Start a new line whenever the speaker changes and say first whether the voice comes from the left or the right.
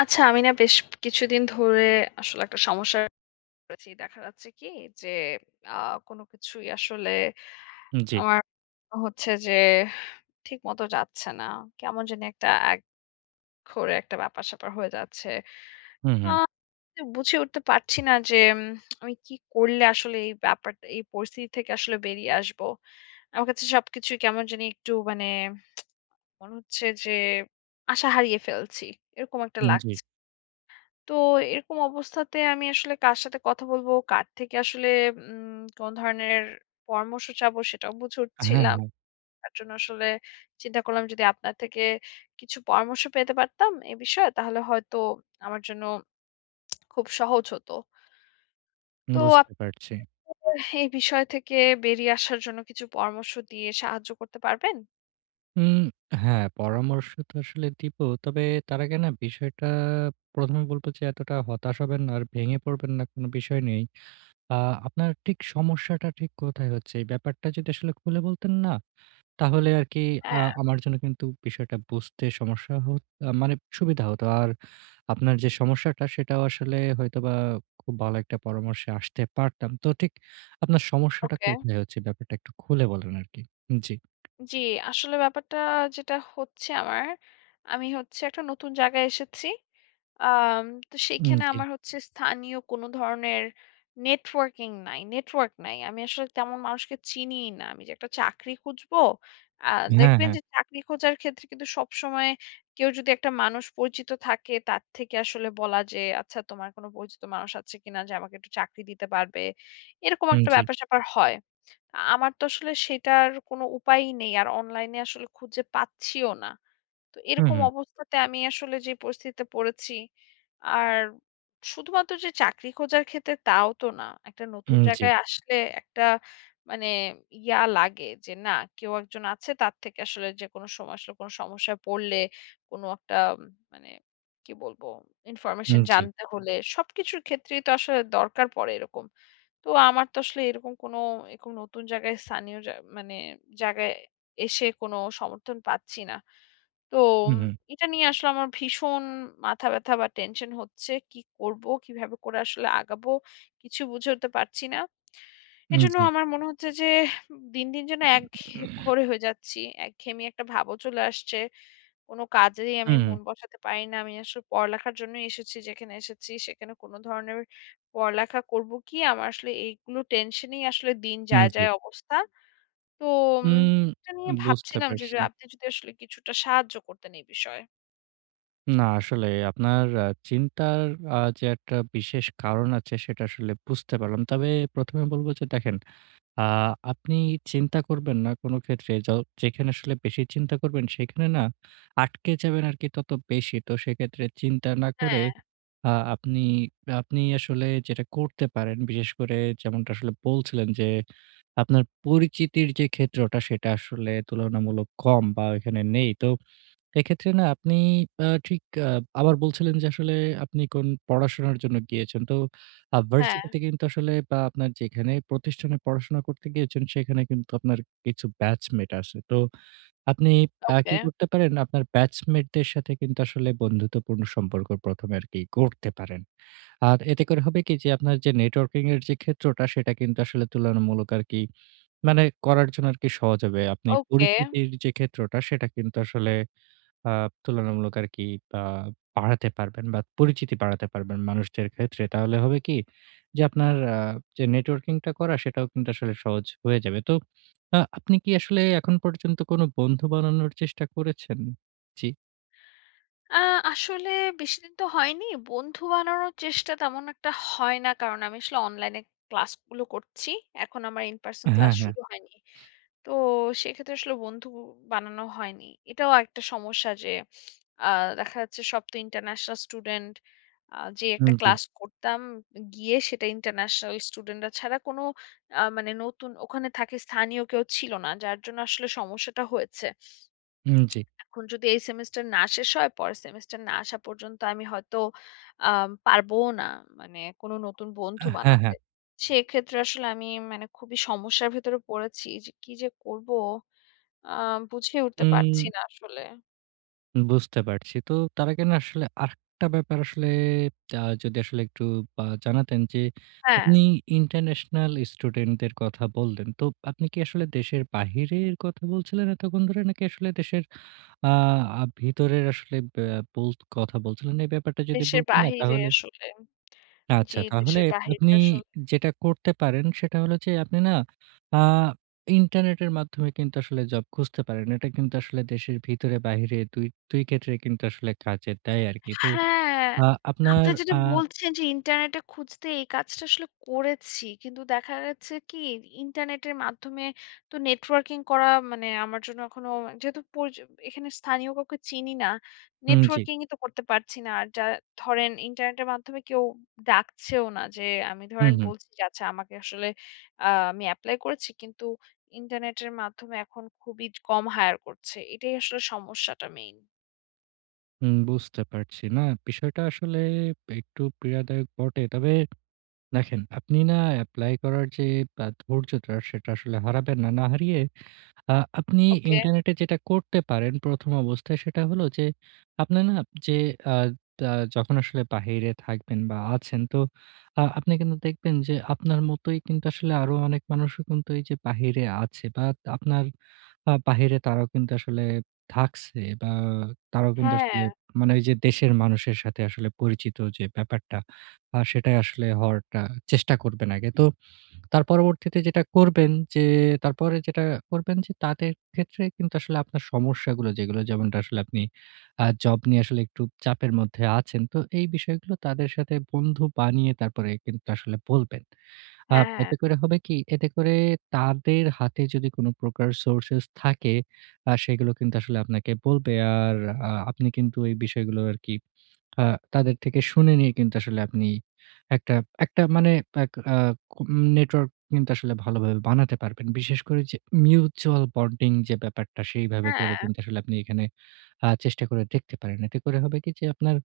left: আচ্ছা, আমি না বেশ কিছুদিন ধরে আসলে একটা সমস্যায় পড়েছি, দেখা যাচ্ছে কি যে, আ কোনো কিছুই আসলে
right: হুম, জি।
left: আমার মনে হচ্ছে যে ঠিকমতো যাচ্ছে না। কেমন জানি একটা একঘরে একটা ব্যাপার স্যাপার হয়ে যাচ্ছে।
right: হুম,
left: আ
right: হুম।
left: বুঝে উঠতে পারছি না যে উম আমি কী করলে আসলে এই ব্যাপারটা, এই পরিস্থিতি থেকে আসলে বেরিয়ে আসবো? আমার কাছে সবকিছুই কেমন জানি একটু মানে মনে হচ্ছে যে আশা হারিয়ে ফেলছি, এরকম একটা
right: হুম, জি।
left: লাগছে। তো এরকম অবস্থাতে আমি আসলে কার সাথে কথা বলবো? কার থেকে আসলে উম কোন ধরনের পরামর্শ চাবো? সেটাও বুঝে
right: হ্যাঁ,
left: উঠছিলাম।
right: হ্যাঁ।
left: তার জন্য আসলে চিন্তা করলাম যদি আপনার থেকে কিছু পরামর্শ পেতে পারতাম এই বিষয়ে তাহলে হয়তো আমার জন্য খুব সহজ হত। তো আপ
right: বুঝতে পারছি।
left: [unintelligible] এই বিষয় থেকে বেরিয়ে আসার জন্য কিছু পরামর্শ দিয়ে সাহায্য করতে পারবেন?
right: উম হ্যাঁ, পরামর্শ তো আসলে দিবো, তবে তার আগে না বিষয়টা, প্রথমে বলবো যে এতটা হতাশ হবেন না আর ভেঙে পড়বেন না, কোনো বিষয় নেই। আ আপনার ঠিক সমস্যাটা ঠিক কোথায় হচ্ছে? এই ব্যাপারটা যদি আসলে খুলে বলতেন না, তাহলে আরকি আ
left: হ্যাঁ।
right: আমার জন্য কিন্তু বিষয়টা বুঝতে সমস্যা হত মানে সুবিধা হতো। আর আপনার যে সমস্যাটা সেটাও আসলে হয়তোবা খুব ভালো একটা পরামর্শে আসতে পারতাম। তো ঠিক আপনার সমস্যাটা
left: ওকে।
right: কোথায় হচ্ছে? ব্যাপারটা একটু খুলে বলেন আরকি, জি।
left: জি, আসলে ব্যাপারটা যেটা হচ্ছে আমার, আমি হচ্ছে একটা নতুন জায়গায় এসেছি আম তো
right: হুম,
left: সেখানে
right: জি।
left: আমার হচ্ছে স্থানীয় কোন ধরনের নেটওয়র্কিং নাই, নেটওয়ার্ক নাই। আমি আসলে তেমন মানুষকে চিনিই না। আমি যে একটা চাকরি খুঁজবো, আ
right: হ্যাঁ,
left: দেখবেন
right: হ্যাঁ।
left: যে চাকরি খোঁজার ক্ষেত্রে কিন্তু সবসময় কেউ যদি একটা মানুষ পরিচিত থাকে, তার থেকে আসলে বলা যে, আচ্ছা তোমার কোনো পরিচিত মানুষ আছে কী না? যে আমাকে একটু চাকরি দিতে পারবে, এরকম
right: হুম,
left: একটা
right: জি।
left: ব্যাপার-স্যাপার হয়। আ আমার তো আসলে সেটার কোনো উপায়ই নেই, আর অনলাইনে আসলে খুঁজে পাচ্ছিও না। তো
right: হুম,
left: এরকম
right: হুম।
left: অবস্থাতে আমি আসলে যে পরিস্থিতিতে পড়েছি, আর শুধুমাত্র যে চাকরি খোঁজার ক্ষেত্রে তাও তো না, একটা নতুন
right: হুম, জি।
left: জায়গায় আসলে একটা মানে ইয়া লাগে যে, না কেউ একজন আছে তার থেকে আসলে যে কোন সময় আসলে কোন সমস্যা পড়লে, কোন একটা মানে কী বলব? ইনফরমেশন
right: হুম, জি।
left: জানতে হলে সবকিছুর ক্ষেত্রেই তো আসলে দরকার পড়ে এরকম। তো আমার তো আসলে এরকম কোনো এরকম নতুন জায়গায় স্থানীয় যা মানে জায়গায় এসে কোনো সমর্থন পাচ্ছি না। তো
right: হুম,
left: ম
right: হুম।
left: এটা নিয়ে আসলে আমার ভীষণ মাথা ব্যাথা বা টেনশন হচ্ছে, কী করবো? কীভাবে করে আসলে আগাবো? কিছু বুঝে উঠতে পারছি না।
right: হুম,
left: এজন্য
right: জি।
left: আমার মনে হচ্ছে যে দিন, দিন যেন একঘেয়ে ঘোরে হয়ে যাচ্ছি, একঘেয়েমি একটা ভাবও চলে আসছে। কোন কাজেই আমি
right: হুম, হুম।
left: মন বসাতে পারি না। আমি আসলে পড়ালেখার জন্য এসেছি, যেখানে এসেছি সেখানে কোন ধরনের পড়ালেখা করব কী? আমার আসলে এইগুলো টেনশনেই আসলে দিন
right: হুম,
left: যায়,
right: জি।
left: যায় অবস্থা। তো উম
right: উম,
left: এটা নিয়ে
right: বুঝতে
left: ভাবছিলাম যে, যে
right: পারছি।
left: আপনি যদি আসলে কিছুটা সাহায্য করতেন এই বিষয়ে।
right: না আসলে আপনার আ চিন্তার আ যে একটা বিশেষ কারণ আছে সেটা আসলে বুঝতে পারলাম। তবে প্রথমে বলব যে দেখেন, আ আপনি চিন্তা করবেন না কোনো ক্ষেত্রে য যেখানে আসলে বেশি চিন্তা করবেন সেখানে না আটকে যাবেন আরকি তত বেশি। তো সেক্ষেত্রে চিন্তা না করে
left: হ্যাঁ।
right: আ আপনি আপনি আসলে যেটা করতে পারেন, বিশেষ করে যেমনটা আসলে বলছিলেন যে আপনার পরিচিতির যে ক্ষেত্রটা সেটা আসলে তুলনামূলক কম বা ওইখানে নেই। তো এক্ষেত্রে না আপনি আ ঠিক আব আবার বলছিলেন যে আসলে আপনি কোন পড়াশোনার জন্য গিয়েছেন। তো
left: হ্যাঁ।
right: ভারসিটিতে কিন্তু আসলে আ আপনার যেখানে প্রতিষ্ঠানে পড়াশোনা করতে গিয়েছেন সেখানে কিন্তু আপনার কিছু ব্যাচমেট আছে। তো আপনি আ
left: ওকে।
right: কী করতে পারেন আপনার ব্যাচমেট দের সাথে কিন্তু আসলে বন্ধুত্বপূর্ণ সম্পর্ক প্রথমে আরকি গড়তে পারেন। আর এতে করে হবে কী যে আপনার যে নেটওয়র্কিং এর যে ক্ষেত্রটা সেটা কিন্তু আসলে তুলনামূলক আরকি মানে করার জন্য আরকি সহজ হবে। আপনি
left: ওকে।
right: পরিচিতির যে ক্ষেত্রটা সেটা কিন্তু আসলে আপ তুলনামূলক আরকি বা বাড়াতে পারবেন বা পরিচিতি বাড়াতে পারবেন মানুষদের ক্ষেত্রে। তাহলে হবে কী, যে আপনার আ যে নেটওয়র্কিং টা করা সেটাও কিন্তু আসলে সহজ হয়ে যাবে। তো আ আপনি কী আসলে এখন পর্যন্ত কোনো বন্ধু বানানোর চেষ্টা করেছেন? জি।
left: আ আসলে বেশিদিন তো হয়নি। বন্ধু বানানোর চেষ্টা তেমন একটা হয় না কারণ আমি আসলে অনলাইনে ক্লাসগুলো করছি। এখন আমার in-person
right: হ্যাঁ,
left: ক্লাস
right: হ্যাঁ।
left: শুরু হয়নি। তো সেক্ষেত্রে আসলে বন্ধু বানানো হয়নি। এটাও একটা সমস্যা যে আ দেখা যাচ্ছে সব তো ইন্টারন্যাশনাল স্টুডেন্ট আ যে একটা
right: উম, জি।
left: ক্লাস করতাম গিয়ে সেটা ইন্টারন্যাশনাল স্টুডেন্টরা ছাড়া কোনো আ মানে নতুন ওখানে থাকে স্থানীয় কেউ ছিল না। যার জন্য আসলে সমস্যাটা হয়েছে।
right: হুম, জি।
left: এখন যদি এই সেমেস্টার না শেষ হয় পরের সেমেস্টার না আসা পর্যন্ত আমি হয়তো আম পারবও না, মানে কোনো নতুন বন্ধু
right: হ্যাঁ,
left: বানাতে।
right: হ্যাঁ।
left: সেক্ষেত্রে আসলে আমি মানে খুবই সমস্যার ভেতরে পড়েছি যে কী যে করব আ বুঝেই উঠতে পারছি
right: উম।
left: না আসলে।
right: বুঝতে পারছি। তো তারা কেনো আসলে আরেকটা ব্যাপার আসলে আ যদি আসলে একটু বা জানাতেন যে আপনি
left: হ্যা।
right: ইন্টারন্যাশনাল স্টুডেন্টদের কথা বল্লেন। তো আপনি কী আসলে দেশের বাহিরের কথা বলছিলেন এতক্ষণ ধরে নাকি আসলে দেশের আ ভিতরের আসলে ব্যা বোলত কথা বলছিলেন? এই ব্যাপারটা যদি
left: দেশের
right: বলতেন না
left: বাহিরে
right: তাহলে
left: আসলে। জি,
right: আচ্ছা তাহলে
left: দেশের বাহিরে
right: আপনি
left: আসলে।
right: যেটা করতে পারেন সেটা হলো যে আপনি না আ ইন্টারনেটের মাধ্যমে কিন্তু আসলে জব খুঁজতে পারেন। এটা কিন্তু আসলে দেশের ভিতরে বাহিরে ২ ২ ক্ষেত্রেই কিন্তু আসলে কাজে দেয় আরকি। তো
left: হ্যাঁ,
right: আপনার
left: আপনি যেটা
right: আ
left: বলছেন যে ইন্টারনেটে খুঁজতে এই কাজটা আসলে করেছি। কিন্তু দেখা গেছে কী ইন্টারনেটের মাধ্যমে তো নেটওয়ার্কিং করা মানে আমার জন্য এখনো যেহেতু পরিচ এখানে স্থানীয় কাউকে চিনি না।
right: হুম, জি।
left: নেটওয়ার্কিং-ই তো করতে পারছি না। আর যারা ধরেন ইন্টারনেটের মাধ্যমে কেউ ডাকছেও না যে আমি
right: হুম,
left: ধরেন
right: হুম।
left: বলছি যে আচ্ছা আমাকে আসলে আ আমি এপ্লাই করেছি কিন্তু ইন্টারনেটের মাধ্যমে এখন খুবই য কম হায়ার করছে। এটাই আসলে সমস্যাটা মেইন।
right: হুম, বুঝতে পারছি। না বিষয়টা আসলে একটু পীড়াদায়ক বটে। তবে দেখেন আপনি না এপ্লাই করার যে ব্য ধৈর্যটা সেটা আসলে হারাবেন না। না হারিয়ে আ আপনি
left: ওকে।
right: ইন্টারনেটে যেটা করতে পারেন ১ম অবস্থায় সেটা হলো যে আপনার না যে আ আ যখন আসলে বাহিরে থাকবেন বা, আছেন তো আ আপনি কিন্তু দেখবেন যে আপনার মতোই কিন্তু আসলে আরো অনেক মানুষ কিন্তু এই যে বাহিরে আছে বা, আপনার আ বাহিরে তারাও কিন্তু আসলে থাকছে বা, তারাও কিন্তু আসলে
left: হ্যাঁ।
right: মানে এই যে দেশের মানুষের সাথে আসলে পরিচিত যে ব্যাপারটা আ সেটাই আসলে হওয়ার একটা চেষ্টা করবেন আগে। তো তার পরবর্তীতে যেটা করবেন যে তারপরে যেটা করবেন তাদের ক্ষেত্রে কিন্তু আসলে আপনার সমস্যাগুলো যেগুলো যেমনটা আসলে আপনি আ জব নিয়ে আসলে একটু চাপের মধ্যে আছেন। তো এই বিষয়গুলো তাদের সাথে বন্ধু বানিয়ে তারপরে কিন্তু আসলে বলবেন। আ
left: হ্যাঁ, হ্যাঁ।
right: এতে করে হবে কি? এতে করে তাদের হাতে যদি কোন প্রকার সোর্সেস থাকে আ সেগুলো কিন্তু আসলে আপনাকে বলবে। আর আ আপনি কিন্তু এই বিষয়গুলো আরকি আ তাদের থেকে শুনে নিয়ে কিন্তু আসলে আপনি একটা একটা মানে আ আ নেটওয়ার্ক কিন্তু আসলে ভালোভাবে বানাতে পারবেন। বিশেষ করে এই যে মিউচুয়াল বন্ডিং যে ব্যাপারটা সেইভাবে করে
left: হ্যাঁ।
right: কিন্তু আপনি এখানে আ চেষ্টা করে দেখতে পারেন। এতে করে হবে কি যে আপনার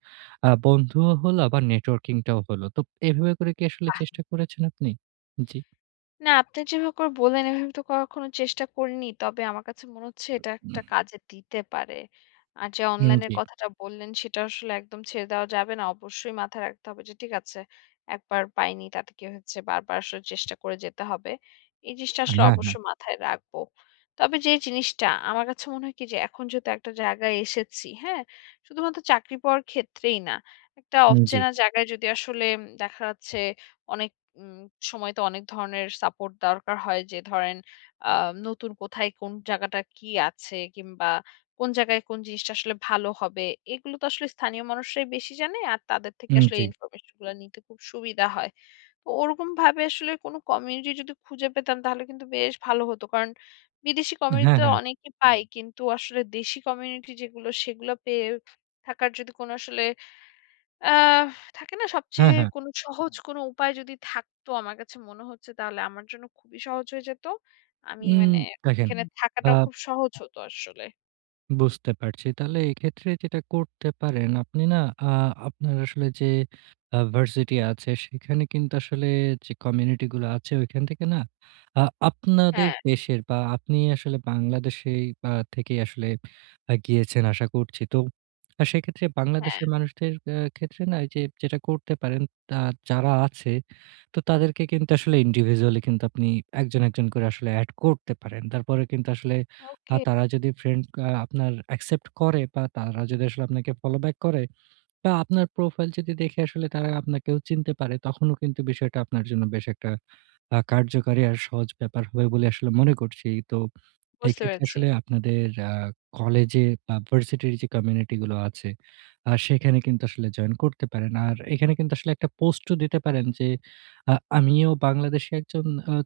right: আ বন্ধুও হলো, আবার নেটওয়ার্কিং টাও হলো। তো এভাবে করে কি আসলে
left: বাহ!
right: চেষ্টা করেছেন আপনি? জি।
left: না, আপনি যেভাবে করে বললেন, এভাবে তো কখনো চেষ্টা করিনি। তবে আমার কাছে মনে হচ্ছে এটা একটা কাজে দিতে পারে। আর যে
right: হুম,
left: অনলাইন এর
right: জি।
left: কথাটা বললেন সেটা আসলে একদম ছেড়ে দেওয়া যাবে না। অবশ্যই মাথায় রাখতে হবে যে ঠিক আছে। একবার পাইনি। তাতে কি হচ্ছে বারবার আসলে চেষ্টা করে যেতে হবে। এই জিনিসটা আসলে
right: হ্যাঁ, হ্যাঁ।
left: অবশ্যই মাথায় রাখব। তবে যে জিনিসটা আমার কাছে মনে হয় কি যে এখন যেহেতু একটা জায়গায় এসেছি, হ্যাঁ? শুধুমাত্র চাকরি পাওয়ার ক্ষেত্রেই না। একটা
right: উম জ্বী।
left: অচেনা জায়গায় যদি আসলে দেখা যাচ্ছে অনেক উম সময় তো অনেক ধরনের সাপোর্ট দরকার হয় যে ধরেন আ নতুন কোথায় কোন জায়গাটা কি আছে? কিংবা কোন জায়গায় কোন জিনিসটা আসলে ভালো হবে? এগুলো তো আসলে স্থানীয় মানুষরাই বেশি জানে আর তাদের থেকে
right: উম
left: আসলে
right: জী।
left: ইনফরমেশন গুলো নিতে খুব সুবিধা হয়। তো ওরকমভাবে আসলে কোনো কমিউনিটি যদি খুঁজে পেতাম তাহলে কিন্তু বেশ ভালো হতো কারণ বিদেশি
right: আ হ্যাঁ,
left: কমিউনিটিতে
right: হ্যাঁ।
left: অনেকেই পায় কিন্তু আসলে দেশি কমিউনিটি যেগুলো সেগুলো পেয়ে থাকার যদি কোনো আসলে অ্যা থাকে না
right: হ্যাঁ,
left: সবচেয়ে
right: হ্যাঁ।
left: কোনো সহজ উপায় যদি থাকতো আমার কাছে মনে হচ্ছে তাহলে আমার জন্য খুবই সহজ হয়ে যেত। আমি
right: উম
left: মানে
right: দেখেন
left: এখানে
right: আ
left: থাকাটাও খুব সহজ হত আসলে।
right: বুঝতে পারছি। তাহলে এক্ষেত্রে যেটা করতে পারেন, আপনি না আ আপনার আসলে যে আ ভার্সিটি আছে সেখানে কিন্তু আসলে যে কমিউনিটি গুলো আছে ওখান থেকে না আ আপনাদের
left: হ্যাঁ।
right: দেশের বা আপনি আসলে বাংলাদেশেই আ থেকেই আসলে গিয়েছেন আশা করছি। তো সেক্ষেত্রে
left: হ্যাঁ।
right: বাংলাদেশের মানুষদের অ্যা ক্ষেত্রে না যে যেটা করতে পারেন তা যারা আছে তো তাদেরকে কিন্তু আসলে indivisually কিন্তু আপনি একজন একজন করে আসলে এড করতে পারেন। তারপরে কিন্তু আসলে আ
left: ওকে।
right: তারা যদি ফ্রেন্ড আপনার accept করে বা তারা যদি আসলে আপনাকে follow back করে বা আপনার প্রোফাইল যদি দেখে আসলে তারা আপনাকেও চিনতে পারে তখনও কিন্তু বিষয়টা আপনার জন্য বেশ একটা আ কার্যকারী আর সহজ ব্যাপার হবে বলে আসলে মনে করছি। তো
left: বুঝতে
right: এক্ষেত্রে
left: পেয়েছি।
right: আসলে আপনাদের আ কলেজে বা ভার্সিটির যে কমিউনিটি গুলো আছে, আ সেখানে কিন্তু আসলে জয়েন করতে পারেন। আর এখানে কিন্তু আসলে একটা পোস্টও দিতে পারেন যে আ আমিও বাংলাদেশে একজন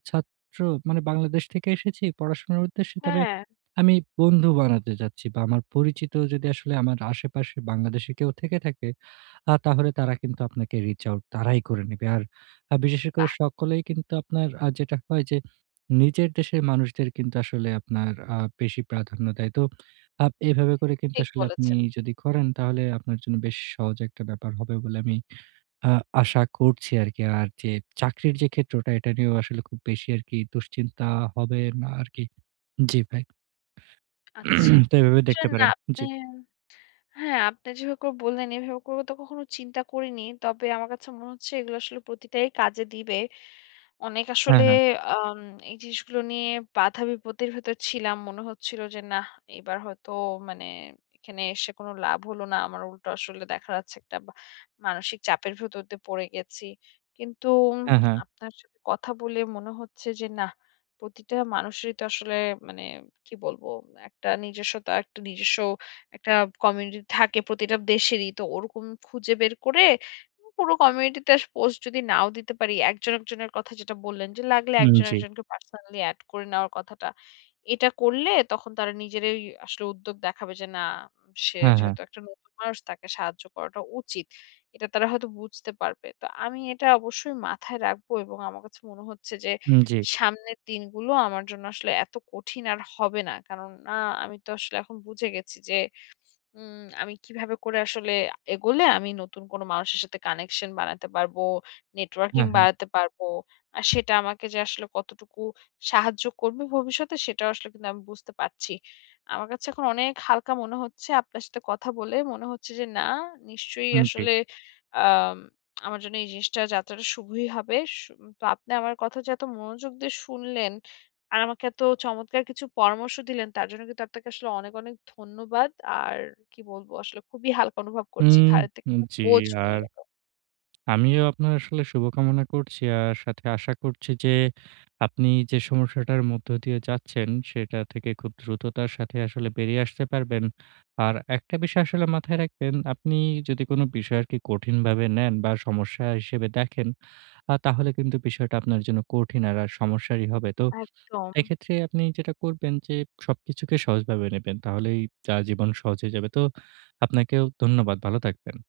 right: ছাত্র মানে বাংলাদেশ থেকে এসেছি পড়াশোনার উদ্দেশ্যে। তবে
left: হ্যাঁ।
right: আমি বন্ধু বানাতে চাচ্ছি বা আমার পরিচিত যদি আসলে আমার আশেপাশে বাংলাদেশী কেউ থেকে থাকে, আ তাহলে তারা কিন্তু আপনাকে reach out তারাই করে নিবে। আর বিশেষ স করে
left: বাহ!
right: সকলেই কিন্তু আপনার আ যেটা হয় যে নিজের দেশের মানুষদের কিন্তু আসলে আপনার আ বেশি প্রাধান্য দেয়। তো আব এভাবে করে কিন্তু
left: ঠিক
right: আসলে আপনি
left: বলেছেন।
right: যদি করেন তাহলে আপনার জন্য বেশ সহজ একটা ব্যাপার হবে বলে আমি আ আশা করছি আরকি। আর যে চাকরির যে ক্ষেত্রটা এটা নিয়েও আসলে খুব বেশি আরকি দুশ্চিন্তা হবে না আরকি জ্বি ভাই।
left: আচ্ছা।
right: তো এভাবে দেখতে পারেন।
left: [unintelligible]
right: জি।
left: হ্যাঁ আপনি যেভাবে করে বল্লেন এভাবে করে তো কখনো চিন্তা করিনি। তবে আমার কাছে মনে হচ্ছে এগুলো আসলে প্রতিটাই কাজে দিবে। অনেক
right: হ্যাঁ,
left: আসলে
right: হ্যাঁ।
left: আম এই জিনিসগুলো নিয়ে বাধা-বিপত্তির ভেতর ছিলাম। মনে হচ্ছিল যে নাহ এবার হয়তো মানে এখানে এসে কোনো লাভ হলো না। আমার উল্টো আসলে দেখা যাচ্ছে একটা বা মানসিক চাপের ভেতর দিয়ে পড়ে গেছি। কিন্তু
right: হ্যাঁ, হ্যাঁ।
left: আপনার সাথে কথা বলে মনে হচ্ছে যে নাহ, প্রতিটা মানুষেরই তো আসলে মানে কী বলব, একটা নিজস্বতা একটা নিজস্ব একটা কমিউনিটি থাকে প্রতিটা দেশেরই। তো ওরকম খুঁজে বের করে পুরো কমিউনিটিতে পোস্ট যদি নাও দিতে পারি, একজন একজনের কথা যেটা বল্লেন, যে লাগলে
right: হুম,
left: একজন
right: জ্বী।
left: একজনকে পার্সোনালি এড করে নেওয়ার কথাটা। এটা করলে তখন তারা নিজেরাই আসলে উদ্যোগ দেখাবে যে না "সে
right: হ্যাঁ, হ্যাঁ।
left: যেহেতু একটা নতুন মানুষ তাকে সাহায্য করাটা উচিত।" এটা তারা হয়তো বুঝতে পারবে। তো আমি এটা অবশ্যই মাথায় রাখব এবং আমার কাছে মনে হচ্ছে যে
right: উম জ্বী।
left: সামনের দিনগুলো আমার জন্য আসলে এত কঠিন আর হবে না। কারণ আ আমি তো আসলে এখন বুঝে গেছি যে উম আমি কিভাবে করে আসলে আ এগোলে আমি নতুন কোনো মানুষের সাথে কানেকশন বানাতে পারবো, নেটওয়ার্কিং
right: হ্যাঁ, হ্যাঁ।
left: বাড়াতে পারব। আর সেটা আমাকে যে আসলে কতটুকু সাহায্য করবে ভবিষ্যতে সেটাও আসলে কিন্তু আমি বুঝতে পারছি। আমার কাছে এখন অনেক হালকা মনে হচ্ছে আপনার সাথে কথা বলে। মনে হচ্ছে যে না নিশ্চয়ই
right: হুম, জ্বী।
left: আসলে আম আমার জন্য এই জিনিসটা যাত্রাটা শুভই হবে। সু তো আপনি আমার কথা যে এত মনোযোগ দিয়ে শুনলেন আর আমাকে এত চমৎকার কিছু পরামর্শ দিলেন তার জন্য কিন্তু আপনাকে আসলে অনেক, অনেক ধন্যবাদ। আর কী বলবো, আসলে খুবই হালকা অনুভব করছি,
right: উম
left: ঘাড়ে থেকে
right: হু। জি,
left: বোঝা কমে
right: আর
left: গেল।
right: আমিও আপনার আসলে শুভকামনা করছি। আর সাথে আশা করছি যে আপনি যে সমস্যাটার মধ্য দিয়ে যাচ্ছেন সেটা থেকে খুব দ্রুততার সাথে আসলে বেরিয়ে আসতে পারবেন। আর একটা বিষয় আসলে মাথায় রাখবেন, আপনি যদি কোনো বিষয়কে কঠিনভাবে নেন বা সমস্যা হিসেবে দেখেন আ তাহলে কিন্তু বিষয়টা আপনার জন্য কঠিন আর সমস্যারই হবে। তো
left: একদম।
right: এক্ষেত্রে আপনি যেটা করবেন যে সবকিছুকে সহজভাবে নেবেন। তাহলেই যা জীবন সহজ হয়ে যাবে। তো আপনাকেও ধন্যবাদ ভালো থাকবেন।